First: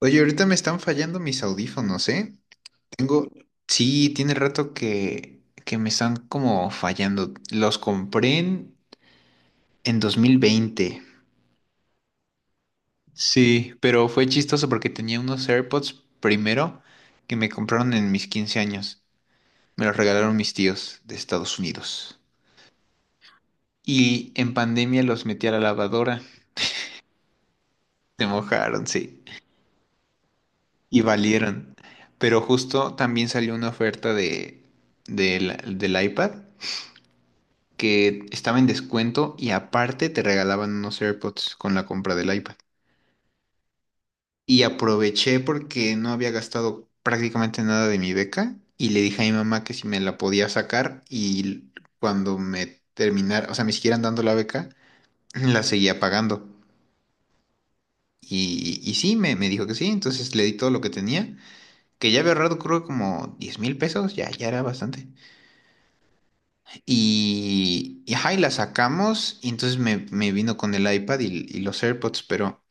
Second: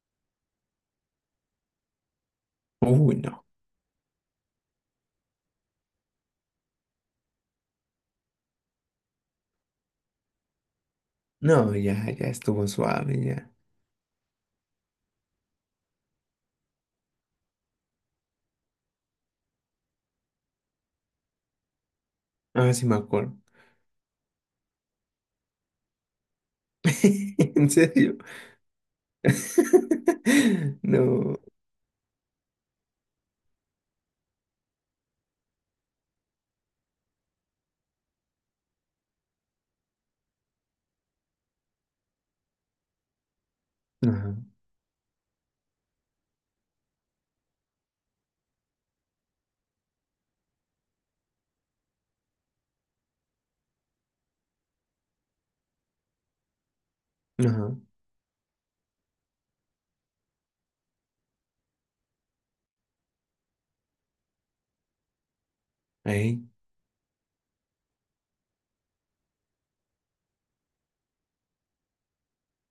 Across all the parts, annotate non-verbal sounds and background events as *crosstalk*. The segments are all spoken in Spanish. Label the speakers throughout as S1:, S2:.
S1: Oye, ahorita me están fallando mis audífonos, ¿eh?
S2: Uy,
S1: Tengo,
S2: no.
S1: sí, tiene rato que me están como fallando. Los compré en 2020.
S2: No, ya, ya estuvo suave, ya.
S1: Sí, pero fue chistoso porque tenía unos AirPods primero que me compraron en mis 15 años. Me los regalaron mis tíos de Estados Unidos.
S2: Ah, sí me acuerdo.
S1: Y en pandemia los metí a la lavadora.
S2: *laughs* ¿En serio?
S1: Se mojaron, sí.
S2: *laughs*
S1: Y
S2: No.
S1: valieron. Pero justo también salió una oferta de, del del iPad, que estaba en descuento y aparte te regalaban unos AirPods con la compra del iPad.
S2: Ajá,
S1: Y aproveché porque no había gastado prácticamente nada de mi beca y le dije a mi mamá que si me la podía sacar y cuando me terminara, o sea, me siguieran dando la beca, la seguía pagando.
S2: ajá.
S1: Y sí, me dijo que sí, entonces le di todo lo que tenía, que ya había ahorrado creo como 10,000 pesos, ya era bastante.
S2: Ahí,
S1: Y, ajá, y la sacamos y entonces me vino con el iPad y los AirPods, pero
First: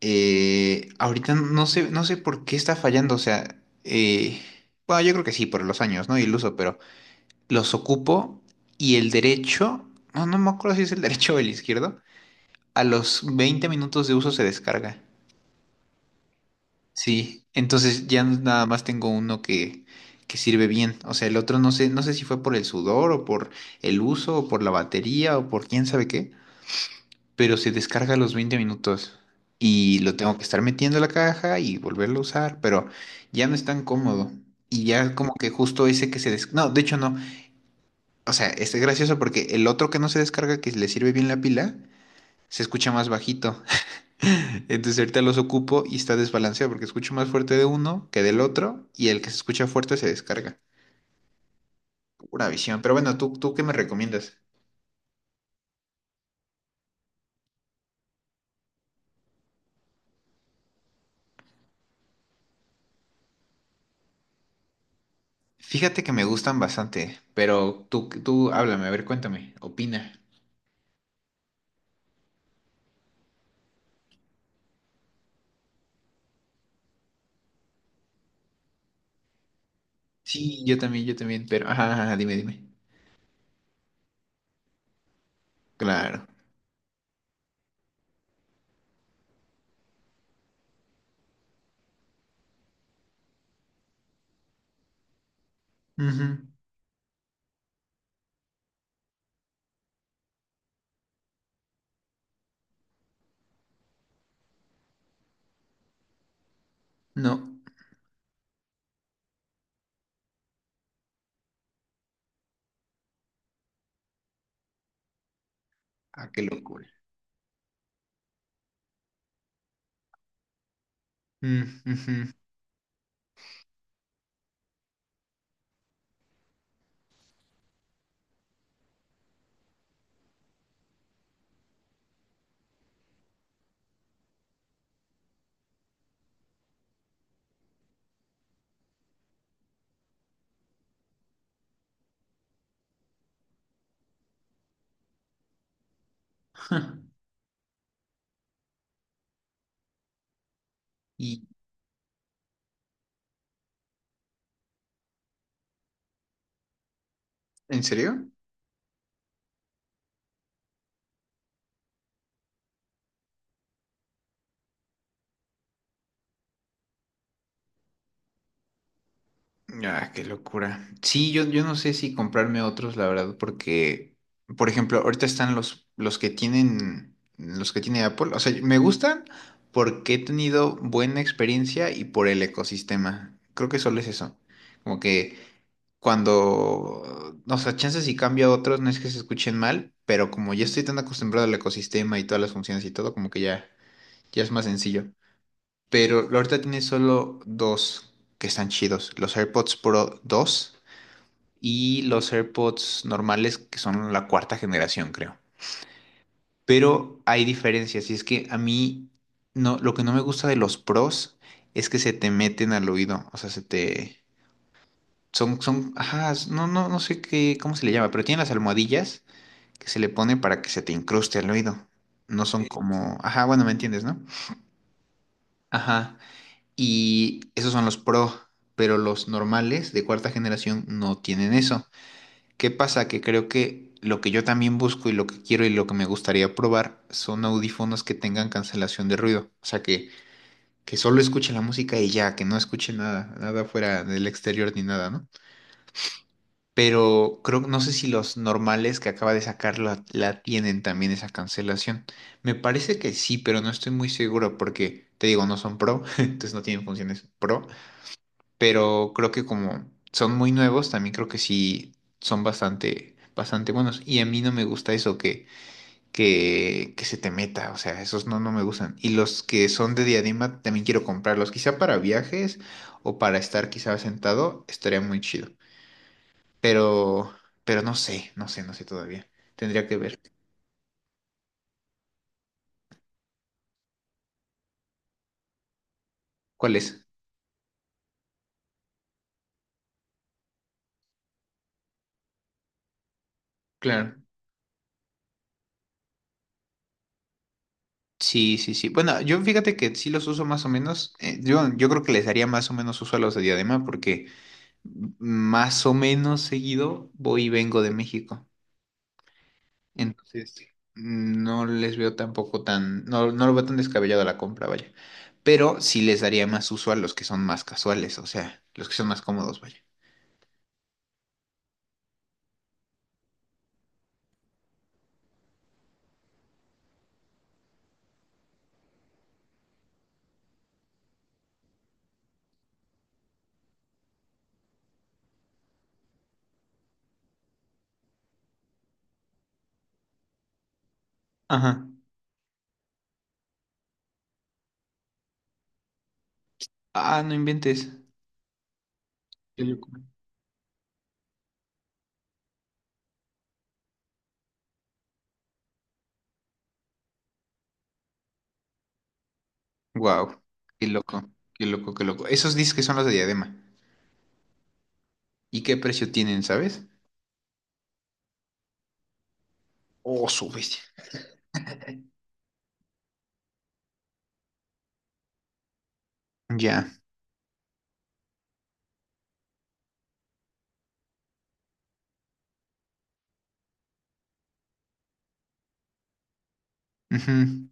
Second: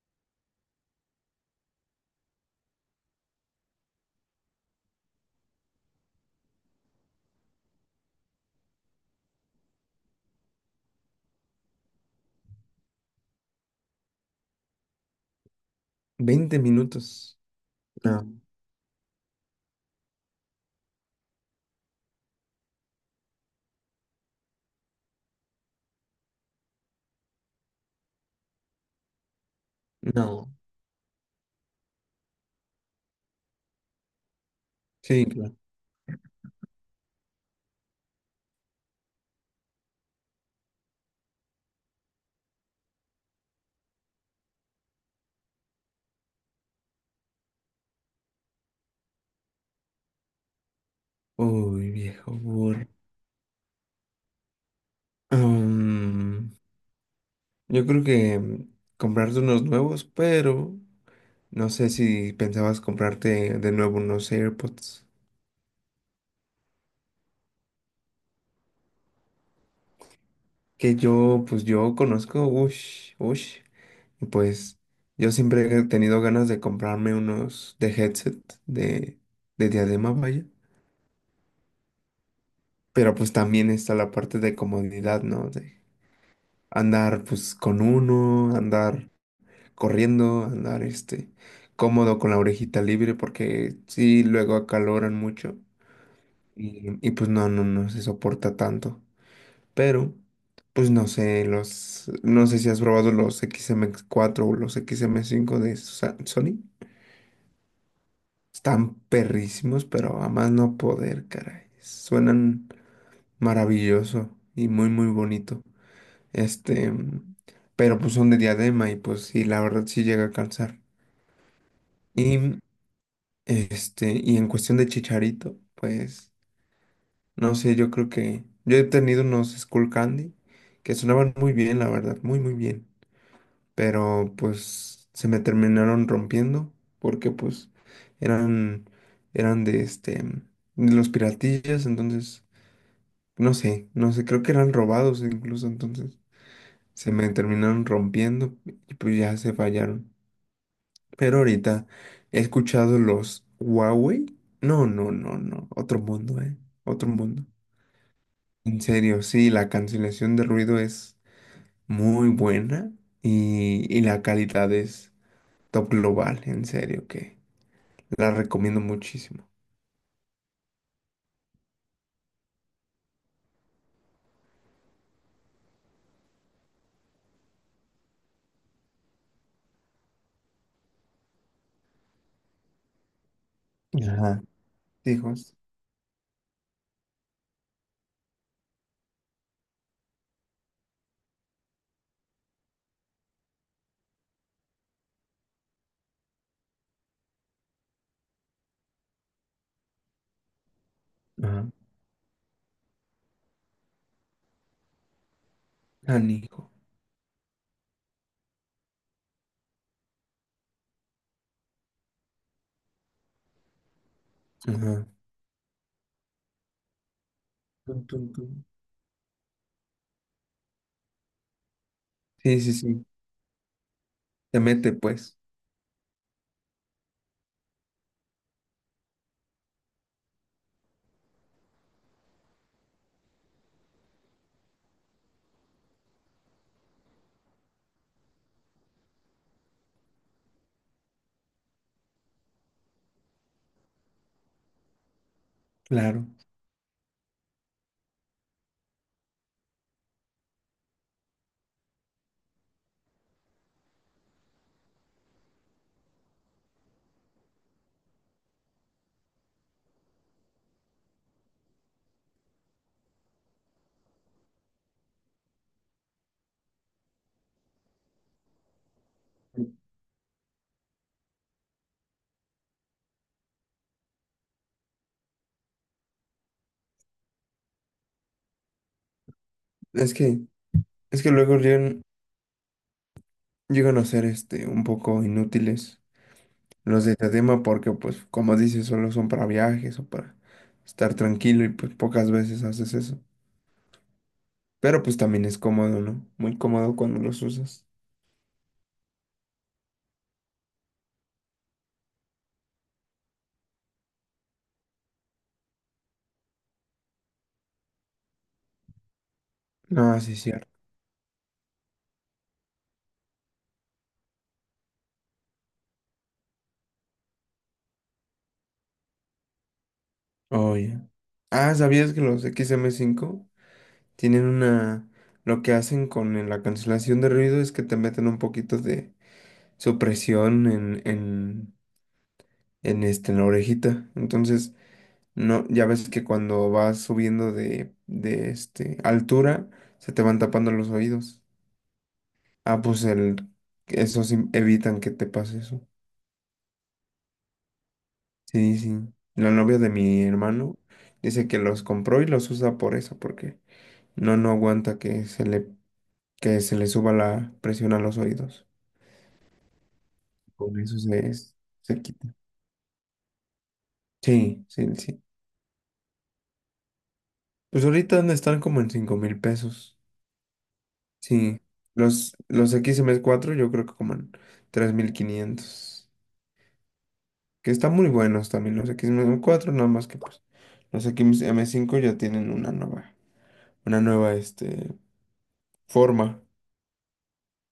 S1: Ahorita no sé por qué está fallando, o sea, bueno, yo creo que sí, por los años, ¿no? Y el uso. Pero los ocupo y el derecho, no, no me acuerdo si es el *laughs* derecho o el izquierdo, a los 20 minutos de uso se descarga.
S2: 20 minutos.
S1: Sí, entonces ya
S2: No,
S1: nada más tengo uno que sirve bien, o sea, el otro no sé si fue por el sudor o por el uso o por la batería o por quién sabe qué, pero se descarga a los 20 minutos y lo tengo que
S2: no.
S1: estar metiendo a la caja y volverlo a usar, pero ya no es tan cómodo. Y ya
S2: Sí,
S1: como que
S2: claro.
S1: justo ese que no, de hecho no. O sea, este es gracioso porque el otro que no se descarga, que le sirve bien la pila, se escucha más bajito. *laughs* Entonces ahorita los ocupo y está desbalanceado porque escucho más fuerte de uno que del otro, y el que se escucha fuerte se descarga.
S2: Uy, viejo
S1: Pura visión.
S2: burro.
S1: Pero bueno, ¿tú qué me recomiendas?
S2: Mm, yo creo que comprarte unos nuevos, pero no sé si pensabas comprarte de nuevo unos AirPods.
S1: Fíjate que me gustan bastante, pero tú háblame, a ver, cuéntame, opina.
S2: Que yo, pues yo conozco, ush, ush. Y pues yo siempre he tenido ganas de comprarme unos de headset de, de diadema, vaya.
S1: Sí, yo también, pero, ajá, ajá, dime, dime.
S2: Pero pues también está la parte de comodidad, ¿no? De
S1: Claro.
S2: andar pues con uno, andar corriendo, andar este cómodo con la orejita libre porque sí luego acaloran mucho
S1: Ujú.
S2: y pues no, no, no se soporta tanto. Pero pues no sé, los, no sé si has probado los XM4 o los XM5 de Sony.
S1: No.
S2: Están perrísimos, pero a más no poder, caray. Suenan maravilloso y muy, muy bonito.
S1: Ah, qué locura.
S2: Este, pero pues son de diadema y pues sí, la verdad sí llega a cansar.
S1: Mm, ujú.
S2: Y
S1: *laughs*
S2: este, y en cuestión de Chicharito, pues no sé, yo creo que yo he tenido unos Skull Candy que sonaban muy bien, la verdad, muy, muy bien. Pero pues se me terminaron rompiendo porque pues eran eran de este de los piratillas, entonces no sé, no sé, creo que eran robados incluso, entonces
S1: Ja.
S2: se me terminaron rompiendo y pues ya se fallaron. Pero
S1: ¿Y
S2: ahorita he escuchado los Huawei. No, no, no, no, otro mundo, otro mundo.
S1: en serio?
S2: En serio, sí, la cancelación de ruido es muy buena y la calidad es Top Global, en serio, que la recomiendo muchísimo.
S1: Ah, qué locura. Sí, yo no sé si comprarme otros, la verdad, porque, por ejemplo, ahorita están los que tiene Apple. O sea, me gustan porque he tenido buena experiencia y por el ecosistema. Creo que solo es eso.
S2: Ajá.
S1: Como que
S2: Hijos.
S1: cuando, no sé, chances, si cambio a otros, no es que se escuchen mal, pero como ya estoy tan acostumbrado al ecosistema y todas las funciones y todo, como que ya es más sencillo. Pero ahorita tiene solo dos que están chidos: los AirPods Pro 2
S2: Ajá.
S1: y los AirPods normales, que son la cuarta generación, creo.
S2: Canijo.
S1: Pero hay diferencias, y es que a mí, no, lo que no me gusta de los Pros es que se te meten al oído, o sea,
S2: Ajá.
S1: son, son, ajá, no, no sé qué, cómo se le
S2: Tun,
S1: llama, pero
S2: tun,
S1: tienen las
S2: tun.
S1: almohadillas que se le pone para que se te incruste el oído. No
S2: Sí,
S1: son. Sí,
S2: sí, sí.
S1: como, ajá, bueno, ¿me entiendes, no?
S2: Te mete, pues.
S1: Ajá. Y esos son los Pro, pero los normales de cuarta generación no tienen eso. ¿Qué pasa? Que creo que lo que yo también busco y lo que quiero y lo que me gustaría probar son audífonos que tengan cancelación de ruido. O sea, que solo escuche la música y ya, que no escuche nada, nada fuera del exterior ni nada, ¿no?
S2: Claro.
S1: Pero creo, no sé si los normales que acaba de sacar la tienen también esa cancelación. Me parece que sí, pero no estoy muy seguro porque, te digo, no son pro, *laughs* entonces no tienen funciones pro, pero creo que como son muy nuevos, también creo que sí son bastante, bastante buenos. Y a mí no me gusta eso que se te meta, o sea, esos no me gustan. Y los que son de diadema también quiero comprarlos, quizá para viajes o para estar quizá sentado, estaría muy chido. Pero, pero no sé todavía. Tendría que
S2: Es
S1: ver.
S2: que, es que luego llegan a ser este un poco inútiles
S1: ¿Cuál es?
S2: los de este tema porque, pues, como dices, solo son para viajes o para estar tranquilo y pues pocas veces haces eso.
S1: Claro.
S2: Pero pues también es cómodo, ¿no? Muy cómodo cuando los usas.
S1: Sí, sí, sí. Bueno, yo fíjate que sí los uso más o menos. Yo creo que les haría más o menos uso a los de diadema porque más o menos seguido voy y vengo de México.
S2: Ah, sí,
S1: Entonces,
S2: cierto.
S1: no les veo tampoco tan, no lo veo tan descabellado la compra, vaya. Pero sí les daría más uso a los que son más casuales, o sea, los que son más cómodos, vaya.
S2: Oye. Ah, ¿sabías que los XM5 tienen una... Lo que hacen con la cancelación de ruido es que te meten un poquito de supresión en la orejita. Entonces, no, ya ves que cuando vas subiendo de altura, se te van tapando los oídos.
S1: Ajá.
S2: Ah, pues esos evitan que te pase eso.
S1: Ah, no inventes.
S2: Sí, sí. La
S1: Qué
S2: novia
S1: loco.
S2: de mi hermano dice que los compró y los usa por eso, porque no aguanta que se le suba la presión a los oídos.
S1: Wow,
S2: Con
S1: qué
S2: eso
S1: loco,
S2: se,
S1: qué loco,
S2: se
S1: qué loco.
S2: quita.
S1: Esos dices que son los de diadema.
S2: Sí, sí, sí.
S1: ¿Y qué precio tienen, sabes?
S2: Pues ahorita dónde están como en 5,000 pesos.
S1: Oh, su bestia.
S2: Sí. Los XM4 yo creo que como en 3,500.
S1: Ya.
S2: Que están muy buenos también los XM4 nada más que pues los XM5 ya tienen una nueva forma.
S1: Ujú.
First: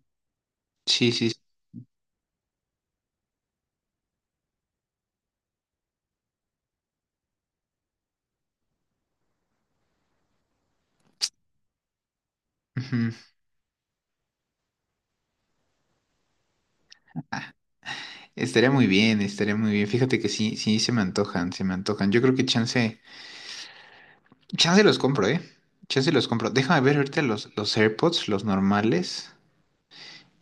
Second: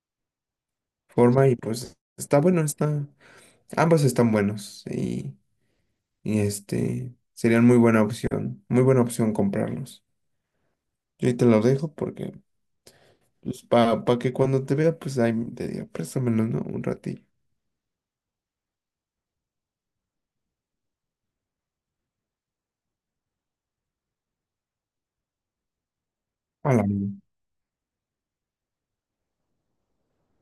S1: Sí, sí. Sí,
S2: Forma y pues está bueno, está. Ambos están buenos y este serían muy buena opción. Muy buena opción comprarlos. Yo ahí te lo dejo porque
S1: ujú.
S2: pues para que cuando te vea, pues ahí te diga, préstamelo, ¿no? Un ratillo.
S1: Estaría muy bien, estaría muy bien. Fíjate que sí, sí se me antojan, se me antojan. Yo creo que chance, chance los compro, ¿eh? Chance los compro.
S2: A
S1: Déjame
S2: la
S1: ver
S2: mía.
S1: ahorita los AirPods, los normales.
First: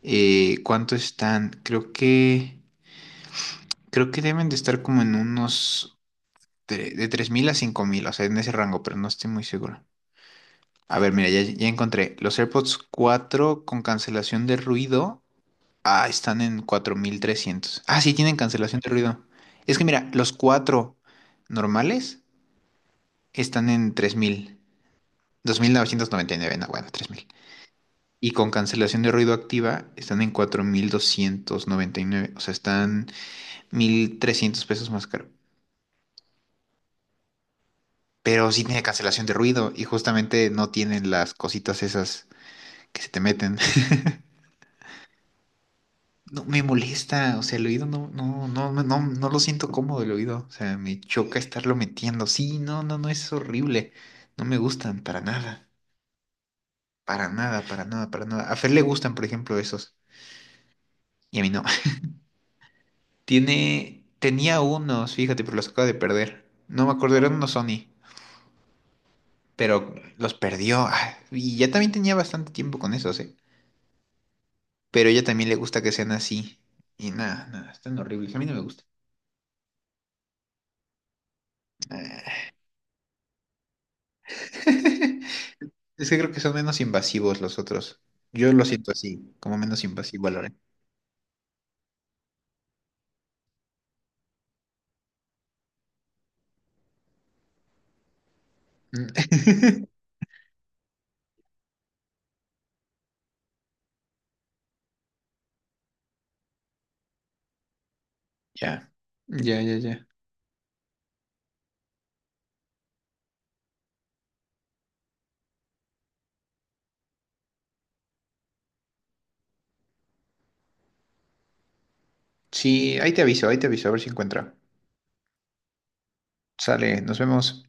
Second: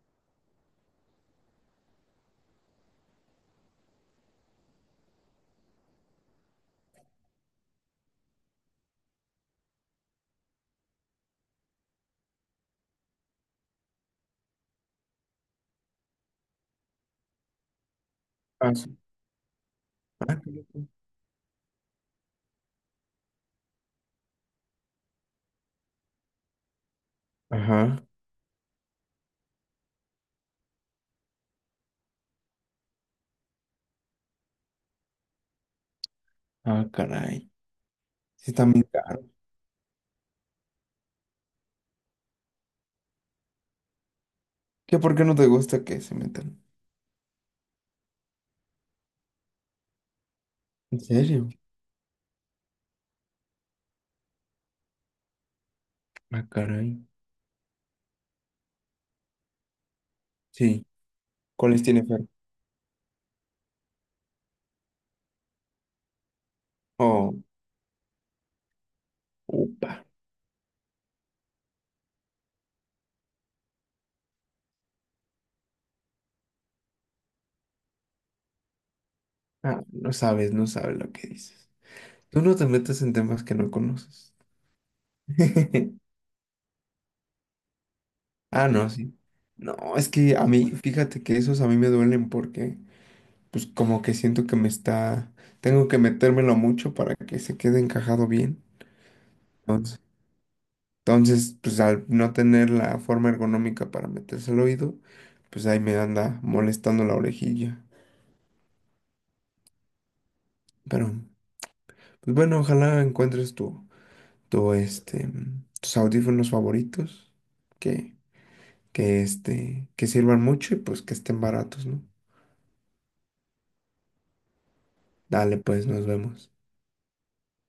S1: ¿Cuánto están? Creo que deben de estar como en unos de 3,000 a 5,000, o sea, en ese rango, pero no estoy muy seguro. A ver, mira, ya encontré. Los AirPods 4 con cancelación de ruido. Ah, están en 4,300. Ah, sí, tienen
S2: Ah,
S1: cancelación de
S2: sí.
S1: ruido. Es que mira, los
S2: Ah,
S1: 4 normales están en 3,000. 2,999, no, bueno, 3,000.
S2: ajá.
S1: Y con cancelación de ruido activa están en 4,299. O sea, están 1,300 pesos más caro.
S2: Ah, caray.
S1: Pero
S2: Sí,
S1: sí
S2: está
S1: tiene
S2: muy caro.
S1: cancelación de ruido y justamente no tienen las cositas esas que se te meten.
S2: ¿Qué por qué no te gusta que se
S1: No,
S2: metan?
S1: me molesta, o sea, el oído no, no lo siento cómodo el oído, o sea, me
S2: ¿En
S1: choca
S2: serio?
S1: estarlo metiendo. Sí, no, no, no, es horrible. No me gustan para nada,
S2: Ah, caray.
S1: para nada, para nada, para nada. A Fer le gustan, por ejemplo, esos,
S2: Sí.
S1: y a mí no.
S2: ¿Cuáles tiene Fer?
S1: *laughs* Tiene, tenía unos, fíjate, pero los acaba de perder. No me acuerdo, eran
S2: Oh,
S1: unos Sony,
S2: upa.
S1: pero los perdió. Ah, y ya también tenía bastante tiempo con esos, ¿eh? Pero a ella también le gusta que sean así. Y nada, nada, están horribles, a mí no me gusta.
S2: Ah, no sabes, no sabes lo que dices. Tú no te metes en temas que no conoces.
S1: *laughs*
S2: *laughs*
S1: Es que creo que son menos invasivos los otros. Yo lo
S2: Ah, no,
S1: siento
S2: sí.
S1: así, como
S2: No,
S1: menos
S2: es
S1: invasivo, al
S2: que a
S1: Lore.
S2: mí, fíjate que esos a mí me duelen porque pues como que siento que me está, tengo que metérmelo mucho para que se quede encajado bien.
S1: Mm. *laughs*
S2: Entonces, entonces, pues al no tener la forma ergonómica para meterse al oído, pues ahí me anda molestando la orejilla.
S1: Ya, ya, ya, ya.
S2: Pero, pues bueno, ojalá encuentres tu tus audífonos favoritos, que, que que sirvan mucho y pues que estén baratos, ¿no?
S1: Sí, ahí te aviso, a ver si encuentro.
S2: Dale, pues, nos vemos.
S1: Sale, nos vemos.